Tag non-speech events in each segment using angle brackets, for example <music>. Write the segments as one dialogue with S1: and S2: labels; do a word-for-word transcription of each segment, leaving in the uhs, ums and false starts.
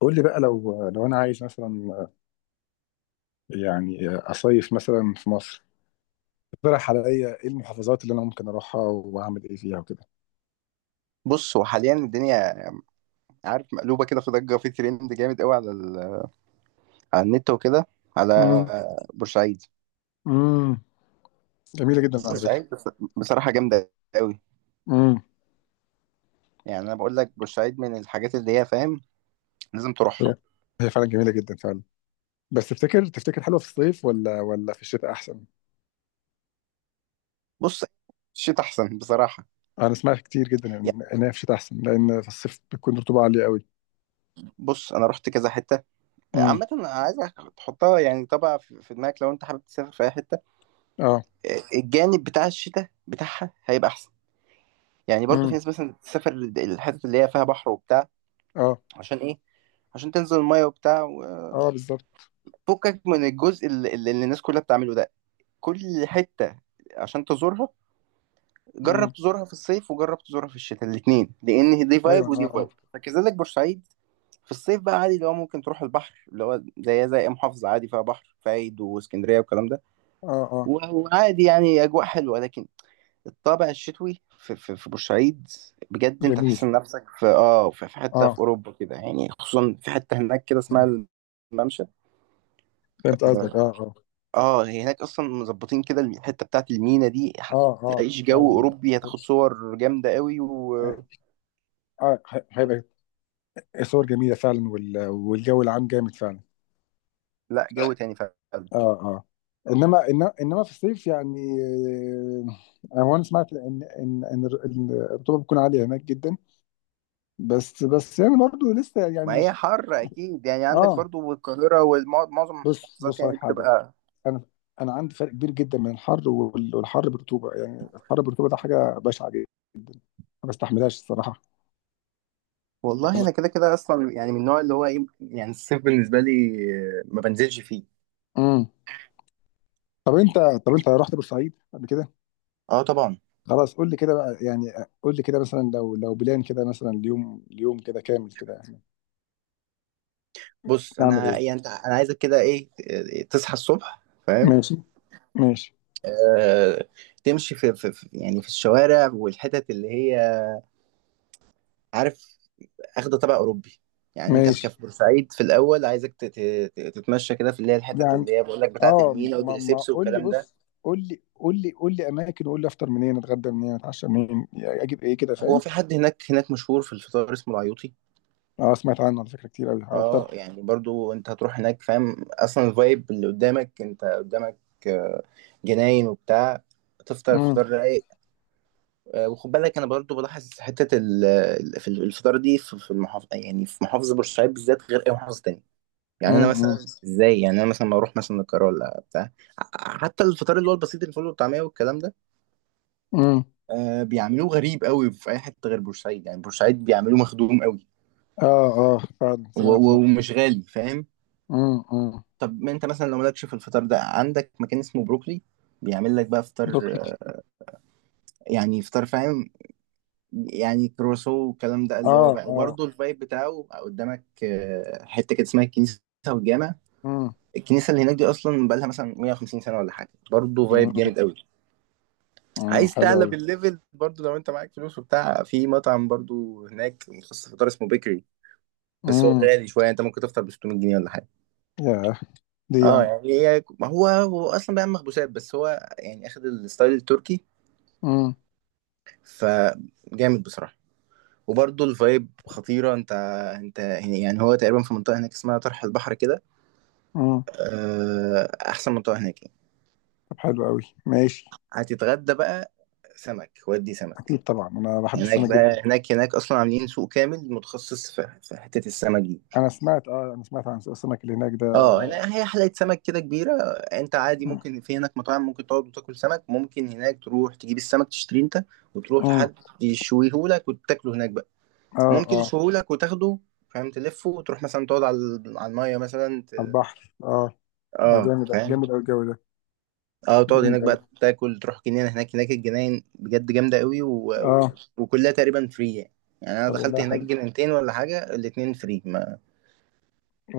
S1: قول لي بقى، لو لو انا عايز مثلا يعني اصيف مثلا في مصر. اقترح عليا ايه المحافظات اللي انا ممكن اروحها واعمل ايه فيها وكده؟
S2: بص، هو حاليا الدنيا عارف مقلوبه كده، في ضجه، في ترند جامد قوي على ال... على النت وكده على
S1: امم.
S2: بورسعيد.
S1: امم، جميله جدا على فكره.
S2: بورسعيد بص... بصراحه جامده قوي.
S1: امم.
S2: يعني انا بقول لك بورسعيد من الحاجات اللي هي فاهم لازم
S1: هي
S2: تروحها.
S1: هي فعلا جميله جدا فعلا. بس تفتكر تفتكر حلوه في الصيف ولا ولا في الشتاء احسن؟
S2: بص، الشتاء احسن بصراحه.
S1: انا سمعت كتير جدا
S2: يعني
S1: ان إن هي في الشتاء احسن، لان في الصيف بتكون رطوبه عاليه قوي.
S2: بص، انا رحت كذا حته.
S1: امم.
S2: عامه انا عايزك تحطها يعني طبعا في في دماغك، لو انت حابب تسافر في اي حته
S1: اه.
S2: الجانب بتاع الشتاء بتاعها هيبقى احسن. يعني برضو في
S1: امم.
S2: ناس مثلا تسافر الحتت اللي هي فيها بحر وبتاع.
S1: اه،
S2: عشان ايه؟ عشان تنزل الميه وبتاع،
S1: اه بالظبط.
S2: فكك من الجزء اللي, اللي الناس كلها بتعمله ده. كل حتة عشان تزورها، جرب
S1: امم.
S2: تزورها في الصيف وجرب تزورها في الشتاء الاتنين، لأن دي
S1: ايوه،
S2: فايب
S1: اه
S2: ودي
S1: اه.
S2: فايب، فكذلك بورسعيد. في الصيف بقى عادي اللي هو ممكن تروح البحر اللي هو زي زي أي محافظة عادي فيها بحر، فايد واسكندرية والكلام ده.
S1: اه اه،
S2: و- وعادي يعني أجواء حلوة، لكن الطابع الشتوي في, في, في بورسعيد بجد انت تحس
S1: جميل.
S2: إن نفسك في اه في في حتة
S1: اه.
S2: في أوروبا كده، يعني خصوصا في حتة هناك كده
S1: آه.
S2: اسمها الممشى.
S1: فهمت قصدك،
S2: آه،
S1: اه اه.
S2: اه، هي هناك اصلا مظبطين كده الحته بتاعت المينا دي.
S1: اه اه
S2: هتعيش جو
S1: فعلا.
S2: اوروبي، هتاخد صور جامده قوي و
S1: آه. آه، هيبقى صور جميلة فعلا، وال- والجو العام جامد فعلا.
S2: لا جو
S1: لا.
S2: تاني فعلا.
S1: اه اه. انما انما انما في الصيف يعني آه، هو انا وانا سمعت ان ان ان الر- إن الرطوبه بتكون عاليه هناك جدا. بس بس يعني برضو لسه يعني
S2: ما هي
S1: مش.
S2: حر اكيد يعني، عندك
S1: اه.
S2: برضو القاهره ومعظم
S1: بص،
S2: المحافظات
S1: بص على
S2: يعني
S1: حاجه.
S2: بتبقى.
S1: انا انا عندي فرق كبير جدا بين الحر وال- والحر بالرطوبه، يعني الحر بالرطوبه ده حاجه بشعه جدا، ما بستحملهاش الصراحه.
S2: والله انا كده كده اصلا يعني من النوع اللي هو ايه، يعني الصيف بالنسبه لي آه، ما بنزلش فيه.
S1: امم. طب انت طب انت رحت بورسعيد قبل كده؟
S2: اه طبعا.
S1: خلاص قول لي كده بقى يعني. قول لي كده مثلا، لو لو بلان كده مثلا، اليوم اليوم كده كامل كده يعني
S2: بص
S1: نعمل ايه؟
S2: انا يعني انت، انا عايزك كده ايه، آه، تصحى الصبح فاهم.
S1: ماشي. ماشي.
S2: آه، تمشي في, في في- يعني في الشوارع والحتت اللي هي عارف اخده تبع اوروبي. يعني انت في
S1: ماشي
S2: كف بورسعيد في الاول عايزك تت- تت- تتمشى كده في اللي هي الحتت
S1: يعني
S2: اللي هي بقول لك بتاعه
S1: اه.
S2: المينا
S1: ما ما
S2: ودريسبس
S1: قول لي،
S2: والكلام ده.
S1: بص. قول لي قول لي قول لي اماكن، وقول لي افطر منين، اتغدى منين، اتعشى منين، يعني اجيب ايه كده
S2: هو
S1: فاهم؟
S2: في حد هناك، هناك مشهور في الفطار اسمه العيوطي.
S1: اه، سمعت عنه على فكره كتير قوي على
S2: اه
S1: الطرح.
S2: يعني برضو انت هتروح هناك فاهم اصلا الفايب اللي قدامك، انت قدامك آه، جناين وبتاع، تفطر
S1: امم.
S2: فطار رايق. آه، وخد بالك انا برضو بلاحظ حته ال- ال- في الفطار دي في في المحافظه، يعني في محافظه بورسعيد بالذات غير اي محافظه تانية. يعني انا
S1: امم.
S2: مثلا ازاي، يعني انا مثلا بروح مثلا القاهره ولا بتاع، ع- حتى الفطار اللي هو البسيط، الفول والطعميه والكلام ده،
S1: امم.
S2: آه بيعملوه غريب قوي في اي حته غير بورسعيد. يعني بورسعيد بيعملوه مخدوم قوي
S1: اه اه فعلا
S2: و-
S1: سمعت.
S2: و- ومش غالي فاهم.
S1: امم. امم.
S2: طب ما انت مثلا لو مالكش في الفطار ده، عندك مكان اسمه بروكلي بيعمل لك بقى فطار
S1: دوكلي.
S2: آه، يعني فطار فاهم، يعني كروسو والكلام ده اللي
S1: اه
S2: هو بقى،
S1: اه.
S2: وبرضه الفايب بتاعه قدامك، آه، حته كده اسمها الكنيسه والجامع.
S1: امم.
S2: الكنيسه اللي هناك دي اصلا بقى لها مثلا مية وخمسين سنه ولا حاجه، برضه فايب جامد قوي.
S1: امم،
S2: عايز
S1: حلو
S2: تعلى
S1: قوي.
S2: بالليفل برضو لو انت معاك فلوس وبتاع، في مطعم برضو هناك متخصص في فطار اسمه بيكري، بس هو
S1: امم.
S2: غالي شويه، انت ممكن تفطر ب ستمية جنيه ولا حاجه.
S1: يا. دي
S2: اه
S1: يعني.
S2: يعني هي ما هو، هو اصلا بيعمل مخبوزات بس هو يعني اخد الستايل التركي، فجامد بصراحه. وبرضو الفايب خطيره. انت، انت يعني هو تقريبا في منطقه هناك اسمها طرح البحر كده،
S1: امم.
S2: آه، احسن منطقه هناك يعني.
S1: طب حلو قوي ماشي.
S2: هتتغدى بقى سمك، ودي سمك.
S1: اكيد طبعا، انا بحب
S2: هناك
S1: السمك جدا.
S2: بقى، هناك هناك اصلا عاملين سوق كامل متخصص في في حته السمك دي.
S1: انا سمعت، اه انا سمعت عن سوق السمك اللي هناك ده.
S2: اه، هنا هي حلقة سمك كده كبيرة. انت عادي ممكن في هناك مطاعم ممكن تقعد وتاكل سمك، ممكن هناك تروح تجيب السمك تشتريه انت وتروح
S1: امم.
S2: لحد يشويهولك وتاكله هناك بقى.
S1: اه
S2: ممكن
S1: اه.
S2: يشويهولك وتاخده فاهم، تلفه وتروح مثلا تقعد على على المية مثلا ت...
S1: على البحر اه. ده
S2: اه
S1: جامد
S2: فاهم.
S1: جامد قوي الجو ده.
S2: اه، تقعد
S1: جامد
S2: هناك
S1: قوي.
S2: بقى تاكل، تروح جنينة هناك، هناك الجناين بجد جامدة قوي و... و...
S1: اه.
S2: وكلها تقريبا فري يعني. يعني انا
S1: طب
S2: دخلت
S1: والله
S2: هناك
S1: حلو.
S2: جنينتين ولا حاجة الاتنين فري، ما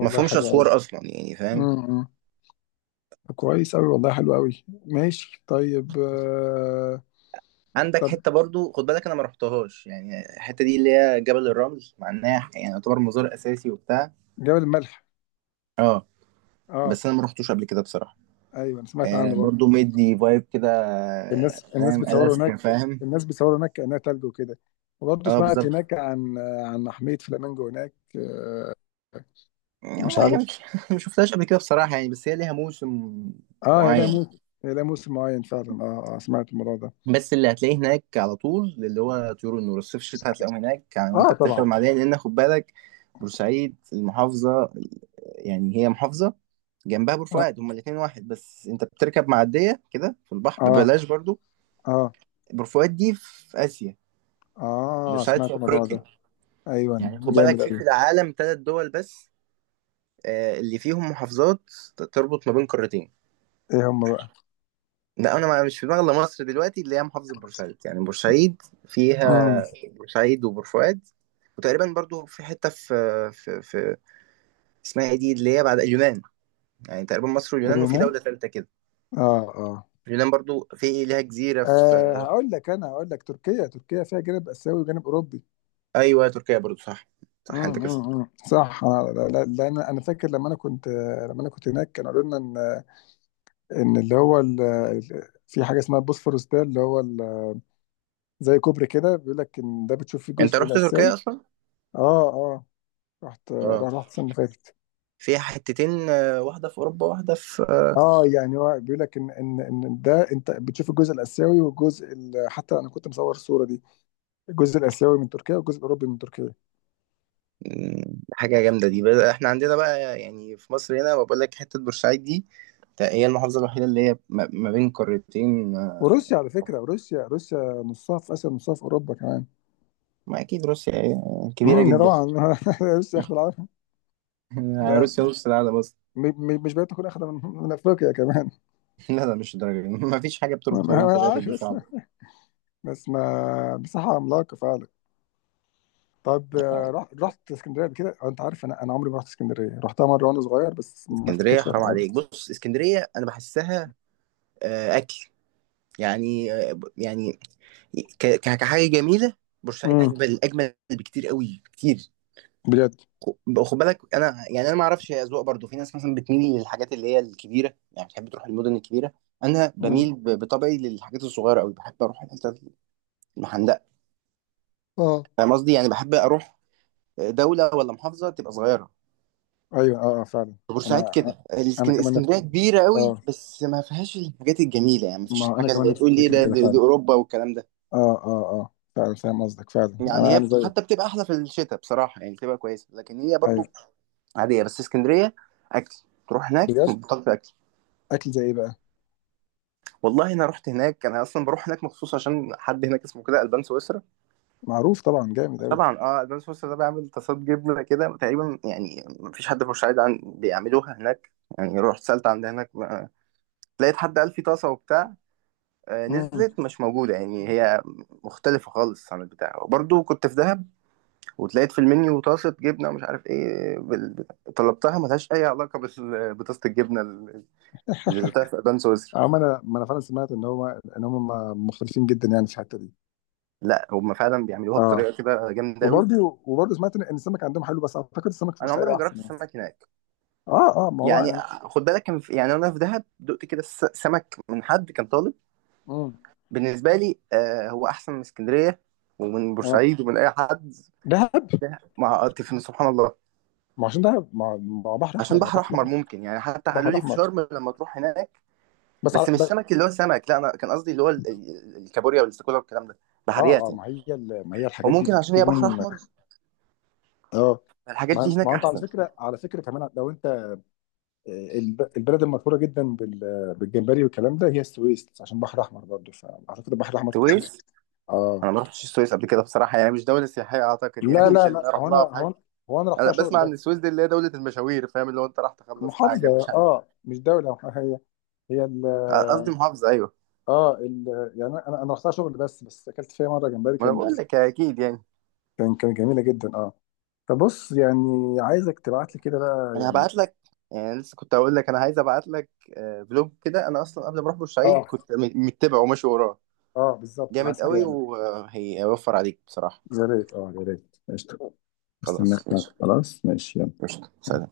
S2: ما فيهمش
S1: حلو قوي.
S2: اسوار اصلا يعني فاهم.
S1: امم. طب كويس قوي، والله حلو قوي ماشي، طيب آه.
S2: عندك
S1: طب،
S2: حته برضو خد بالك انا ما رحتهاش، يعني الحته دي اللي هي جبل الرمل، مع انها يعني يعتبر مزار اساسي وبتاع،
S1: جبل الملح؟
S2: اه،
S1: اه.
S2: بس انا ما رحتوش قبل كده بصراحه.
S1: ايوه انا سمعت
S2: آه،
S1: عنه برضه.
S2: برضو مدي فايب كده آه،
S1: الناس الناس
S2: فاهم
S1: بتصوروا
S2: الاسكا
S1: هناك.
S2: فاهم.
S1: الناس بتصوروا هناك كأنها تلج وكده. وبرضه
S2: اه
S1: سمعت
S2: بالظبط.
S1: هناك عن عن محمية فلامينجو هناك آه.
S2: يعني
S1: مش
S2: هو هي
S1: عارف.
S2: مش <laughs> ما شفتهاش قبل كده بصراحه يعني، بس هي ليها موسم
S1: اه، هي لها
S2: معين.
S1: موسم. هي لها موسم معين فعلا. اه اه سمعت الموضوع ده.
S2: بس اللي هتلاقيه هناك على طول اللي هو طيور النور، الصيف الشتاء هتلاقيهم هناك يعني، وانت
S1: اه
S2: بتركب
S1: طبعا.
S2: المعديه، لان خد بالك بورسعيد المحافظه، يعني هي محافظه جنبها بور
S1: اه
S2: فؤاد، هما الاثنين واحد، بس انت بتركب معديه كده في البحر
S1: اه.
S2: ببلاش برضو.
S1: اه.
S2: بور فؤاد دي في اسيا،
S1: آه
S2: بورسعيد في
S1: سمعت الموضوع ده.
S2: افريقيا.
S1: ايوه.
S2: يعني خد بالك
S1: جامد
S2: في في
S1: قوي.
S2: العالم ثلاث دول بس آه، اللي فيهم محافظات ت- تربط ما بين قارتين.
S1: ايه هم بقى؟
S2: لا انا ما- مش في دماغي الا مصر دلوقتي اللي هي محافظه بورسعيد، يعني بورسعيد
S1: امم.
S2: فيها بورسعيد وبور فؤاد، وتقريبا برضو في حته في في, في اسمها ايه دي اللي هي بعد اليونان، يعني تقريبا مصر واليونان وفي
S1: اليونان.
S2: دوله ثالثه كده.
S1: اه اه.
S2: اليونان برضو في ليها جزيره
S1: آه،
S2: في،
S1: هقول لك انا هقول لك تركيا. تركيا فيها جانب اسيوي وجانب اوروبي.
S2: ايوه تركيا برضو صح، صح انت
S1: امم.
S2: كده.
S1: أمم، أمم. صح. انا لا- لا- لان انا فاكر لما انا كنت. لما انا كنت هناك كانوا قالوا لنا ان ان اللي هو ال- ال- في حاجه اسمها البوسفورس، ده اللي هو ال- زي كوبري كده، بيقول لك ان ده بتشوف فيه
S2: انت
S1: الجزء
S2: رحت
S1: الاسيوي.
S2: تركيا اصلا؟
S1: اه اه. رحت
S2: اه
S1: رحت السنة اللي فاتت.
S2: فيها حتتين آه، واحده في اوروبا واحده في آه.
S1: اه. يعني هو بيقول لك ان ان ان ده انت بتشوف الجزء الاسيوي والجزء ال- حتى انا كنت مصور الصوره دي، الجزء الاسيوي من تركيا والجزء الاوروبي من تركيا.
S2: م، حاجه جامده دي بقى. احنا عندنا بقى يعني في مصر هنا، بقول لك حته بورسعيد دي، تا- هي المحافظه الوحيده اللي هي ما ما بين قارتين آه.
S1: وروسيا على فكره، روسيا روسيا نصها في اسيا ونصها في اوروبا كمان.
S2: ما اكيد روسيا آه، كبيره
S1: امم، ده
S2: جدا.
S1: طبعا. <laughs> روسيا اخد
S2: <laughs>
S1: العافيه. ده
S2: روسيا نص العالم اصلا.
S1: م- م- مش بقيت تكون اخد من، من افريقيا كمان؟
S2: <laughs> لا لا، مش الدرجه دي، ما فيش حاجه
S1: <laughs>
S2: بتربط ما
S1: ما
S2: بين
S1: انا
S2: ثلاثه،
S1: عارف،
S2: دي
S1: بس
S2: صعبه.
S1: بس ما مساحه عملاقه فعلا. طب آه، رحت رحت اسكندريه قبل كده؟ أو انت عارف، انا انا عمري ما رحت اسكندريه، رحتها مره وانا صغير بس ما
S2: اسكندريه
S1: افتكرش اي
S2: حرام
S1: حاجه.
S2: عليك. بص، اسكندريه انا بحسها آه، اكل يعني، يعني ك- ك- كحاجه جميله. بورسعيد اجمل اجمل بكتير قوي كتير.
S1: بجد.
S2: خ- خد بالك انا يعني انا ما اعرفش، هي اذواق برضو، في ناس مثلا بتميل للحاجات اللي هي الكبيره يعني، بتحب تروح المدن الكبيره. انا
S1: مم.
S2: بميل ب- بطبعي للحاجات الصغيره قوي، بحب اروح الحتت المحندقه،
S1: اه،
S2: فاهم قصدي؟ يعني بحب اروح دوله ولا محافظه تبقى صغيره.
S1: ايوه اه اه فعلا.
S2: بورسعيد
S1: انا.
S2: كده،
S1: انا
S2: الإسك-
S1: كمان نفس
S2: اسكندريه كبيره قوي
S1: اه.
S2: بس ما فيهاش الحاجات الجميله، يعني ما فيهاش
S1: ما انا
S2: الحاجه
S1: كمان
S2: اللي
S1: نفس
S2: تقول لي إيه
S1: الفكره
S2: ده،
S1: كده
S2: دي دي
S1: فعلا.
S2: اوروبا والكلام ده.
S1: اه. اه اه فعلا فاهم قصدك فعلا،
S2: يعني
S1: انا
S2: هي
S1: انا
S2: بت-
S1: زيك.
S2: حتى بتبقى احلى في الشتاء بصراحه، يعني بتبقى كويسه لكن هي
S1: ايوه.
S2: برضو عاديه. بس اسكندريه اكل، تروح هناك
S1: بجد.
S2: بطلت اكل.
S1: اكل زي ايه بقى؟
S2: والله انا رحت هناك، انا اصلا بروح هناك مخصوص عشان حد هناك اسمه كده البان سويسرا.
S1: معروف طبعا جامد قوي.
S2: طبعا اه، البان سويسرا ده بيعمل طاسات جبنه كده تقريبا يعني مفيش حد في بورسعيد عن بيعملوها هناك. يعني رحت سالت عند هناك آه، لقيت حد قال في طاسه وبتاع، آه،
S1: امم.
S2: نزلت مش موجوده، يعني هي مختلفه خالص عن البتاع. وبرضو كنت في دهب وتلاقيت في المنيو طاسة جبنة ومش عارف ايه بال... طلبتها ملهاش أي علاقة بال... بطاسة الجبنة ال- اللي دوقتها في أبان سويسرا.
S1: اه، ما انا ما انا فعلا سمعت ان هو ان هم مختلفين جدا يعني في الحته دي.
S2: لا هم فعلا بيعملوها
S1: اه.
S2: بطريقة كده جامدة أوي.
S1: وبرضه وبرضه سمعت ان السمك عندهم حلو، بس اعتقد السمك في
S2: أنا
S1: بورسعيد
S2: عمري ما جربت
S1: احسن يعني.
S2: السمك هناك.
S1: اه اه ما هو
S2: يعني
S1: يعني.
S2: خد بالك كان في... يعني أنا في دهب دقت كده س- سمك من حد كان طالب،
S1: امم.
S2: بالنسبة لي آه هو أحسن من اسكندرية ومن
S1: اه.
S2: بورسعيد ومن أي حد.
S1: دهب.
S2: مع سبحان الله.
S1: ما عشان دهب، ما ما هو بحر احمر،
S2: عشان
S1: ما هو
S2: بحر
S1: بحر
S2: أحمر
S1: احمر.
S2: ممكن، يعني حتى قالوا
S1: بحر
S2: لي في
S1: احمر.
S2: شرم لما تروح هناك.
S1: بس على.
S2: بس مش سمك اللي هو سمك، لا انا كان قصدي اللي هو ال- ال- الكابوريا والاستاكولا والكلام ده،
S1: اه
S2: بحريات
S1: اه.
S2: يعني.
S1: ما هي ال- ما هي الحاجات دي
S2: وممكن عشان هي بحر
S1: بتكون.
S2: احمر
S1: اه،
S2: الحاجات
S1: ما
S2: دي
S1: ما
S2: هناك
S1: هو انت على
S2: احسن.
S1: فكره، على فكره كمان لو انت آه، الب- البلد المشهوره جدا بال- بالجمبري والكلام ده، هي السويس، عشان بحر احمر برضه، فاعتقد البحر الاحمر.
S2: السويس،
S1: اه.
S2: انا ما رحتش السويس قبل كده بصراحه، يعني مش دوله سياحيه اعتقد
S1: لا
S2: يعني <laughs> مش
S1: لا لا،
S2: اللي اروح
S1: هو انا
S2: لها في
S1: هو
S2: حاجه.
S1: أنا- هو انا رحتها
S2: انا
S1: شغل
S2: بسمع
S1: بس.
S2: ان السويس دي اللي هي دوله المشاوير فاهم، اللي هو انت راح تخلص
S1: محافظه.
S2: حاجه مش عارف.
S1: اه مش دوله، هي هي
S2: قصدي
S1: ال.
S2: محافظه ايوه.
S1: اه ال. يعني انا انا رحتها شغل بس، بس اكلت فيها مره جمبري،
S2: ما انا
S1: كان
S2: بقول لك اكيد يعني.
S1: كان كان جميله جدا اه. فبص يعني عايزك تبعت لي كده بقى
S2: انا
S1: يعني.
S2: هبعت لك، يعني لسه كنت هقول لك انا عايز ابعت لك آه، فلوج كده، انا اصلا قبل ما اروح بورسعيد
S1: اه
S2: كنت م- متبعه وماشي وراه،
S1: اه بالظبط، انا عايز
S2: جامد
S1: حاجه
S2: قوي
S1: يعني.
S2: وهيوفر عليك بصراحه.
S1: يا ريت، اه يا ريت، قشطه. استناك.
S2: خلاص ماشي.
S1: خلاص ماشي يلا.
S2: قشطة، سلام.